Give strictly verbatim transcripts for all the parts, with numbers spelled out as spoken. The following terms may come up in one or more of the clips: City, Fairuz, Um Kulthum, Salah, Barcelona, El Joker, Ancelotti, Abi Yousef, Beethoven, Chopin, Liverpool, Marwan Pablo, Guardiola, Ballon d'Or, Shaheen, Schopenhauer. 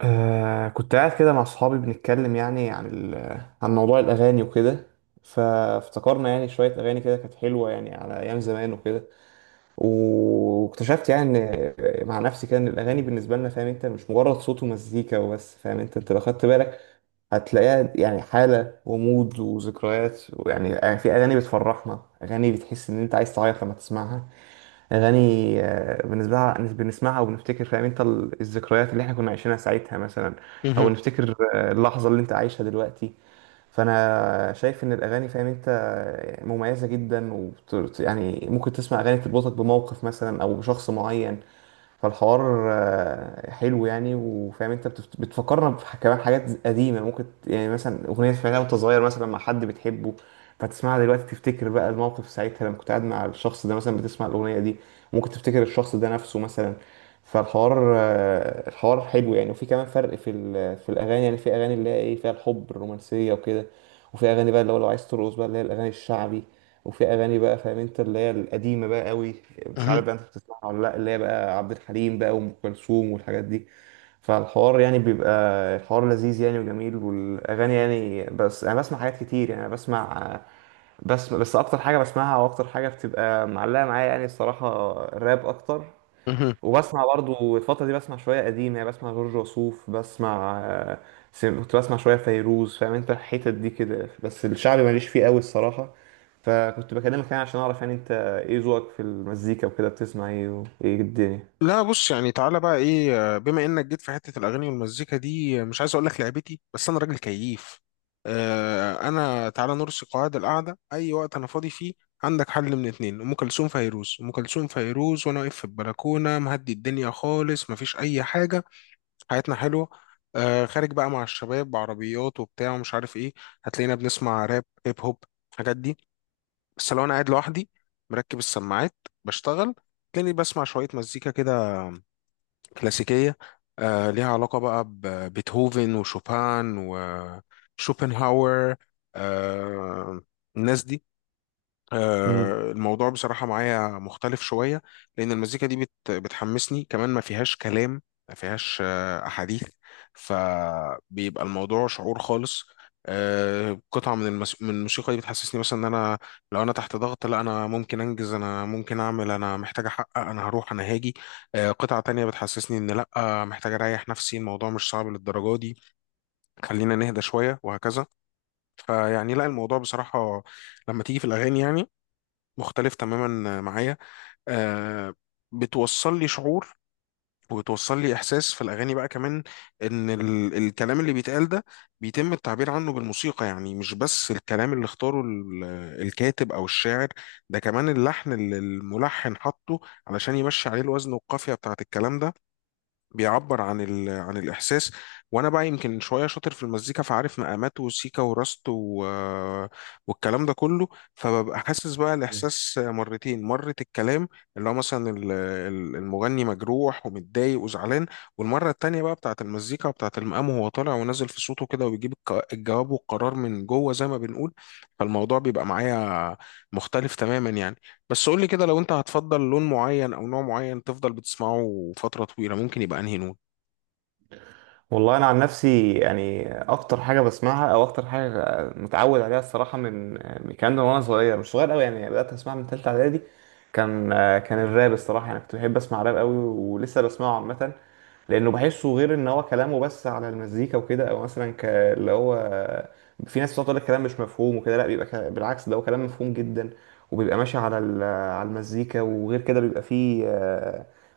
آه كنت قاعد كده مع صحابي، بنتكلم يعني عن ال- عن موضوع الأغاني وكده. فافتكرنا يعني شوية أغاني كده، كانت حلوة يعني على أيام زمان وكده. و- واكتشفت يعني، إن مع نفسي كده، إن الأغاني بالنسبة لنا، فاهم أنت، مش مجرد صوت ومزيكا وبس. فاهم أنت أنت لو خدت بالك هتلاقيها يعني حالة ومود وذكريات. ويعني في أغاني بتفرحنا، أغاني بتحس إن أنت عايز تعيط لما تسمعها. اغاني، آه، بالنسبه لها بنسمعها وبنفتكر، فاهم انت، ال- الذكريات اللي احنا كنا عايشينها ساعتها مثلا، او مهم. نفتكر آه، اللحظه اللي انت عايشها دلوقتي. فانا شايف ان الاغاني، فاهم انت، آه، مميزه جدا وبت... يعني ممكن تسمع اغاني تربطك بموقف مثلا او بشخص معين. فالحوار آه، حلو يعني. وفاهم انت، بتفت- بتفكرنا بح- كمان حاجات قديمه ممكن ت- يعني مثلا اغنيه سمعتها وانت صغير مثلا مع حد بتحبه، فتسمعها دلوقتي تفتكر بقى الموقف ساعتها، لما كنت قاعد مع الشخص ده مثلا بتسمع الاغنيه دي. ممكن تفتكر الشخص ده نفسه مثلا. فالحوار آه، الحوار حلو يعني. وفي كمان فرق في ال- في الاغاني يعني. في اغاني اللي هي ايه، فيها الحب، الرومانسيه وكده. وفي اغاني بقى اللي هو لو عايز ترقص بقى، اللي هي الاغاني الشعبي. وفي اغاني بقى، فاهم انت، اللي هي القديمه بقى قوي. مش مهم. عارف بقى انت بتسمعها ولا لا، اللي هي بقى عبد الحليم بقى، وام كلثوم، والحاجات دي. فالحوار يعني بيبقى، الحوار لذيذ يعني وجميل. والاغاني يعني، بس انا بسمع حاجات كتير يعني. أنا بسمع، بس بس اكتر حاجه بسمعها واكتر حاجه بتبقى معلقه معايا يعني، الصراحه، الراب اكتر. مهم. وبسمع برضو الفترة دي، بسمع شوية قديم. يعني بسمع جورج وسوف، بسمع آه، سم- كنت بسمع شوية فيروز، فاهم انت، الحتت دي كده. بس الشعبي ماليش فيه قوي الصراحة. فكنت بكلمك يعني عشان اعرف يعني انت ايه ذوقك في المزيكا وكده، بتسمع ايه وايه الدنيا. لا بص، يعني تعالى بقى ايه، آه، بما انك جيت في حته الاغاني والمزيكا دي، آه، مش عايز اقول لك لعبتي، بس انا راجل كييف. آه، انا تعالى نرسي قواعد القعده. اي وقت انا فاضي فيه عندك حل من اتنين: ام كلثوم، فيروز. ام كلثوم، فيروز، وانا واقف في البلكونه مهدي الدنيا خالص، مفيش اي حاجه، حياتنا حلوه. آه، خارج بقى مع الشباب بعربيات وبتاع ومش عارف ايه، هتلاقينا بنسمع راب، هيب هوب، الحاجات دي. بس لو انا قاعد لوحدي، مركب السماعات، بشتغل، تلاقيني بسمع شوية مزيكا كده كلاسيكية. آه، ليها علاقة بقى ببيتهوفن وشوبان وشوبنهاور، آه، الناس دي. آه، الموضوع بصراحة معايا مختلف شوية، لأن المزيكا دي بت بتحمسني، كمان ما فيهاش كلام، ما فيهاش آه، أحاديث، فبيبقى الموضوع شعور خالص. آه، قطعة من المس... من الموسيقى دي بتحسسني مثلا إن أنا، لو أنا تحت ضغط، لا أنا ممكن أنجز، أنا ممكن أعمل، أنا محتاج أحقق، أنا هروح، أنا هاجي. آه، قطعة تانية بتحسسني إن لا، آه، محتاج أريح نفسي، الموضوع مش صعب للدرجة دي، خلينا نهدى شوية، وهكذا. فيعني لا، الموضوع بصراحة لما تيجي في الأغاني يعني مختلف تماما معايا. آه، بتوصل لي شعور، وبتوصل لي احساس في الاغاني بقى، كمان ان ال الكلام اللي بيتقال ده بيتم التعبير عنه بالموسيقى، يعني مش بس الكلام اللي اختاره ال- الكاتب او الشاعر، ده كمان اللحن اللي الملحن حطه علشان يمشي عليه الوزن والقافية بتاعت الكلام ده، بيعبر عن ال... عن الإحساس. وأنا بقى يمكن شوية شاطر في المزيكا، فعارف مقامات وسيكا وراست و... والكلام ده كله، فببقى حاسس بقى مم. الإحساس مرتين: مرة الكلام، اللي هو مثلا ال- ال- المغني مجروح ومتضايق وزعلان، والمرة التانية بقى بتاعة المزيكا وبتاعة المقام، وهو طالع ونازل في صوته كده وبيجيب الك- الجواب والقرار من جوه زي ما بنقول. فالموضوع بيبقى معايا مختلف تماما يعني. بس قول لي كده، لو انت هتفضل لون معين او نوع معين تفضل بتسمعه فترة طويلة، ممكن يبقى انهي لون؟ والله انا عن نفسي يعني اكتر حاجه بسمعها او اكتر حاجه متعود عليها الصراحه، من من كان وانا صغير، مش صغير قوي يعني، بدات اسمعها من ثالثه اعدادي. كان كان الراب الصراحه، يعني كنت بحب اسمع راب قوي، ولسه بسمعه عامه. لانه بحسه غير، ان هو كلامه بس على المزيكا وكده. او مثلا ك... اللي هو في ناس بتقعد تقول الكلام مش مفهوم وكده، لا بيبقى ك... بالعكس ده هو كلام مفهوم جدا، وبيبقى ماشي على ال... على المزيكا. وغير كده بيبقى فيه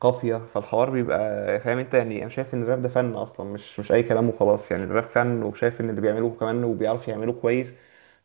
قافية، فالحوار بيبقى، فاهم انت، يعني انا شايف ان الراب ده فن اصلا، مش مش اي كلام وخلاص. يعني الراب فن، وشايف ان اللي بيعملوه كمان وبيعرف يعملوه كويس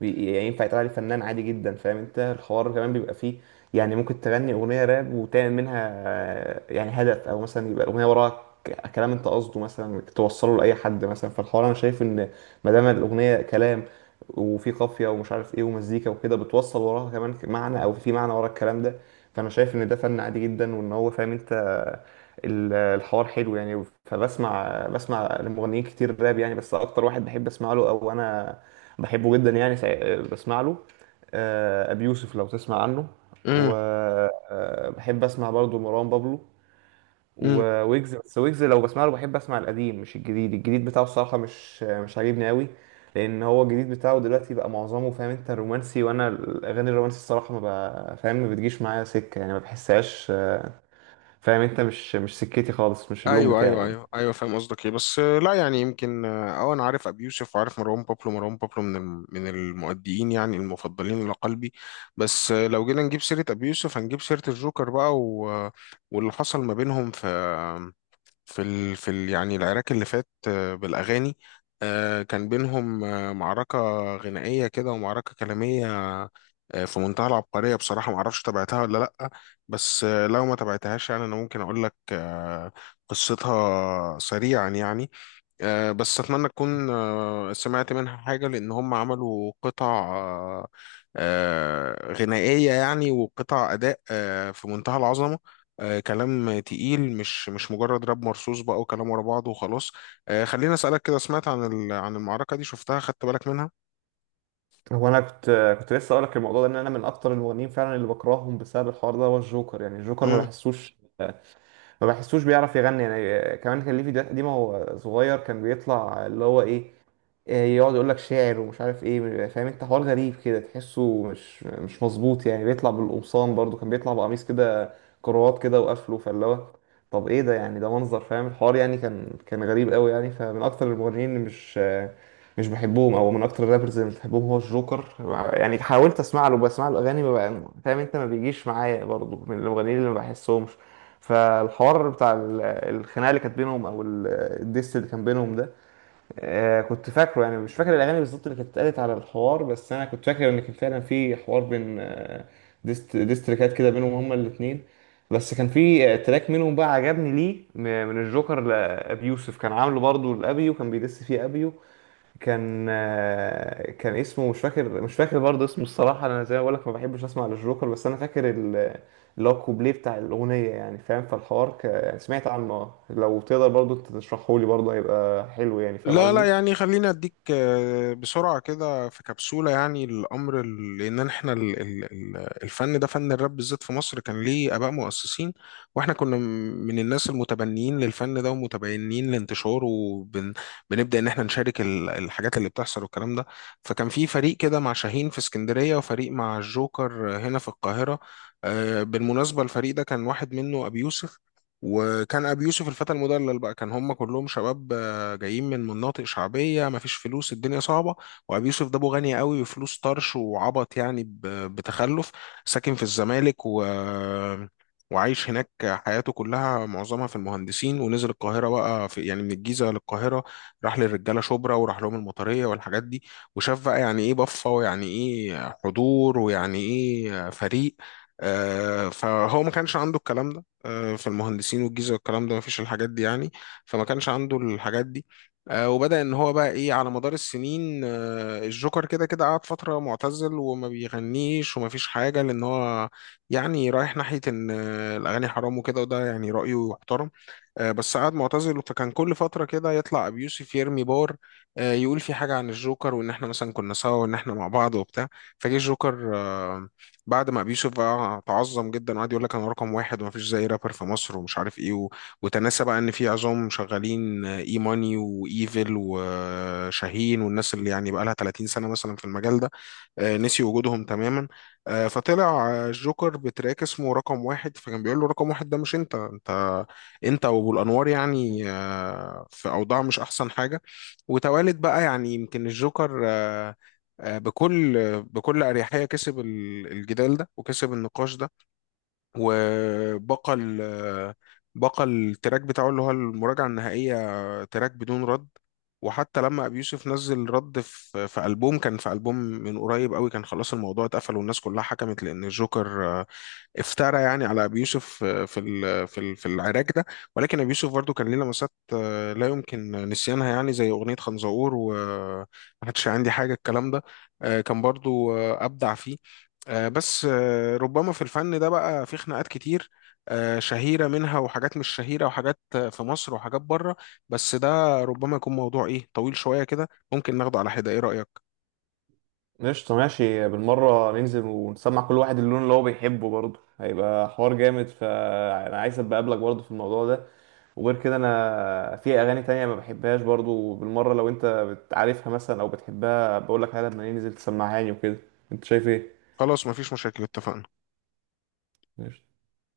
بي- يعني ينفع يتقال عليه فنان عادي جدا. فاهم انت الحوار كمان بيبقى فيه، يعني ممكن تغني اغنية راب وتعمل منها آه، يعني هدف، او مثلا يبقى الاغنية وراها ك- كلام انت قصده مثلا توصله لاي حد مثلا. فالحوار انا شايف ان ما دام الاغنية كلام، وفي قافية ومش عارف ايه ومزيكا وكده، بتوصل وراها كمان معنى، او في معنى ورا الكلام ده، فانا شايف ان ده فن عادي جدا. وان هو، فاهم انت، ال- الحوار حلو يعني. فبسمع بسمع لمغنيين كتير راب يعني. بس اكتر واحد بحب اسمع له، او انا بحبه جدا يعني، سع- بسمع له، آه، ابي يوسف لو تسمع عنه. امم وبحب اسمع برضه مروان بابلو امم وويجز. بس ويجز لو بسمع له بحب اسمع القديم، مش الجديد. الجديد بتاعه الصراحة مش مش عاجبني قوي. لان هو الجديد بتاعه دلوقتي بقى معظمه، فاهم انت، رومانسي. وانا الاغاني الرومانسي الصراحة ما بقى فاهم، ما بتجيش معايا سكة يعني، ما بحسهاش، آه، فاهم انت، مش مش سكتي خالص، مش اللون ايوه بتاعي ايوه يعني. ايوه ايوه، فاهم قصدك ايه، بس آه، لا يعني، يمكن اه آه، انا عارف ابي يوسف، وعارف مروان بابلو. مروان بابلو من الم- من المؤديين يعني المفضلين لقلبي. بس آه، لو جينا نجيب سيرة ابي يوسف، هنجيب سيرة الجوكر بقى و... آه، واللي حصل ما بينهم في في ال... في ال... يعني العراك اللي فات، آه، بالأغاني. آه، كان بينهم آه، معركة غنائية كده، ومعركة كلامية، آه، في منتهى العبقرية. بصراحة معرفش تابعتها ولا لأ، بس آه، لو ما تابعتهاش يعني، أنا ممكن أقول لك آه، قصتها سريعا يعني. آه، بس اتمنى تكون آه، سمعت منها حاجه، لان هم عملوا قطع، آه، آه، غنائيه يعني، وقطع اداء آه، في منتهى العظمه. آه، كلام تقيل، مش مش مجرد راب مرصوص بقى وكلام ورا بعض وخلاص. آه، خليني اسالك كده: سمعت عن ال- عن المعركه دي؟ شفتها؟ خدت بالك منها؟ هو انا كنت كنت لسه اقول لك الموضوع ده، ان انا من اكتر المغنيين فعلا اللي بكرههم بسبب الحوار ده، هو الجوكر. يعني الجوكر ما بحسوش ما بحسوش بيعرف يغني يعني. آه، كمان كان ليه فيديوهات قديمة وهو صغير، كان بيطلع اللي هو ايه، آه، يقعد يقول لك شاعر ومش عارف ايه، فاهم انت، حوار غريب كده، تحسه مش مش مظبوط يعني. بيطلع بالقمصان برضو، كان بيطلع بقميص كده، كروات كده وقفله، فاللي هو طب ايه ده يعني؟ ده منظر، فاهم الحوار يعني، كان كان غريب قوي يعني. فمن اكتر المغنيين اللي مش آه، مش بحبهم، او من اكتر الرابرز اللي مش بحبهم، هو الجوكر. يعني حاولت اسمع له، بسمع له اغاني ما بقى- فاهم انت، ما بيجيش معايا برضو من المغنيين اللي ما بحسهمش. فالحوار بتاع ال- الخناقه اللي كانت بينهم، او ال- الديس اللي كان بينهم ده، آه، كنت فاكره يعني. مش فاكر الاغاني بالظبط اللي كانت اتقالت على الحوار، بس انا كنت فاكر ان كان فعلا في حوار بين آه، ديست ديستريكات كده بينهم هما الاثنين. بس كان في آه، تراك منهم بقى عجبني ليه م- من الجوكر لابي يوسف، كان عامله برضه لابي، وكان بيدس فيه ابيو. كان آه، كان اسمه مش فاكر مش فاكر برضه اسمه الصراحة. أنا زي ما بقولك ما بحبش أسمع للجوكر، بس أنا فاكر ال- اللي هو الكوبليه بتاع الأغنية يعني، فاهم. فالحوار ك... يعني سمعت عنه، اه لو تقدر برضه تشرحهولي برضه، هيبقى حلو يعني، فاهم لا لا قصدي. يعني، خليني اديك آه، بسرعة كده في كبسولة يعني الامر. ال- لان احنا ال- ال- ال- الفن ده، فن الراب بالذات في مصر، كان ليه اباء مؤسسين، واحنا كنا م- من الناس المتبنيين للفن ده ومتبنيين لانتشاره، وبنبدأ ان احنا نشارك ال- الحاجات اللي بتحصل والكلام ده. فكان في فريق كده مع شاهين في اسكندرية، وفريق مع الجوكر هنا في القاهرة. آه، بالمناسبة الفريق ده كان واحد منه ابي يوسف، وكان ابي يوسف الفتى المدلل بقى. كان هم كلهم شباب جايين من مناطق شعبيه، مفيش فلوس، الدنيا صعبه، وابي يوسف ده ابو غني قوي وفلوس طرش وعبط يعني، ب- بتخلف، ساكن في الزمالك و وعايش هناك حياته كلها، معظمها في المهندسين، ونزل القاهرة بقى في يعني، من الجيزة للقاهرة، راح للرجالة شبرا وراح لهم المطرية والحاجات دي، وشاف بقى يعني ايه بفة ويعني ايه حضور ويعني ايه فريق. آه، فهو ما كانش عنده الكلام ده، آه، في المهندسين والجيزة والكلام ده ما فيش الحاجات دي يعني، فما كانش عنده الحاجات دي. آه، وبدأ ان هو بقى ايه على مدار السنين. آه، الجوكر كده كده قعد فترة معتزل وما بيغنيش وما فيش حاجة، لان هو يعني رايح ناحية ان آه، الاغاني حرام وكده، وده يعني رأيه يحترم. آه، بس قعد معتزل، فكان كل فترة كده يطلع أبي يوسف يرمي بار، آه، يقول في حاجة عن الجوكر، وإن إحنا مثلا كنا سوا وإن إحنا مع بعض وبتاع. فجه الجوكر آه، بعد ما أبي يوسف بقى تعظم جدا وقعد يقول لك أنا رقم واحد ومفيش زي رابر في مصر ومش عارف إيه و- وتناسى بقى إن في عظام شغالين، آه، إي ماني وإيفل وشاهين والناس اللي يعني بقى لها 30 سنة مثلا في المجال ده، آه، نسي وجودهم تماما. آه، فطلع آه، الجوكر بتراك اسمه رقم واحد، فكان بيقول له: رقم واحد ده مش انت، انت انت وابو الانوار يعني آه، في اوضاع مش احسن حاجه. وتوالد بقى يعني، يمكن الجوكر آه، آه، بكل بكل اريحيه كسب ال- الجدال ده وكسب النقاش ده، وبقى ال بقى التراك بتاعه اللي هو المراجعة النهائية، تراك بدون رد. وحتى لما أبي يوسف نزل رد في في ألبوم، كان في ألبوم من قريب قوي، كان خلاص الموضوع اتقفل، والناس كلها حكمت لأن الجوكر افترى يعني على ابي يوسف آه، في ال- في ال- في العراك ده. ولكن ابي يوسف برضو كان ليه لمسات آه، لا يمكن نسيانها، يعني زي اغنيه خنزقور، وما حدش عندي حاجه، الكلام ده، آه، كان برضو آه، ابدع فيه. آه، بس آه، ربما في الفن ده بقى في خناقات كتير، آه، شهيره منها وحاجات مش شهيره، وحاجات آه، في مصر وحاجات بره. بس ده ربما يكون موضوع ايه طويل شويه كده، ممكن ناخده على حده. ايه رايك؟ قشطة، ماشي. بالمرة ننزل ونسمع كل واحد اللون اللي هو بيحبه، برضه هيبقى حوار جامد. فأنا عايز أبقى أقابلك برضه في الموضوع ده. وغير كده أنا في أغاني تانية ما بحبهاش برضه بالمرة، لو أنت بتعرفها مثلا أو بتحبها بقولك عليها، لما ننزل تسمعها لي وكده. أنت شايف إيه؟ خلاص مفيش مشاكل، اتفقنا. قشطة.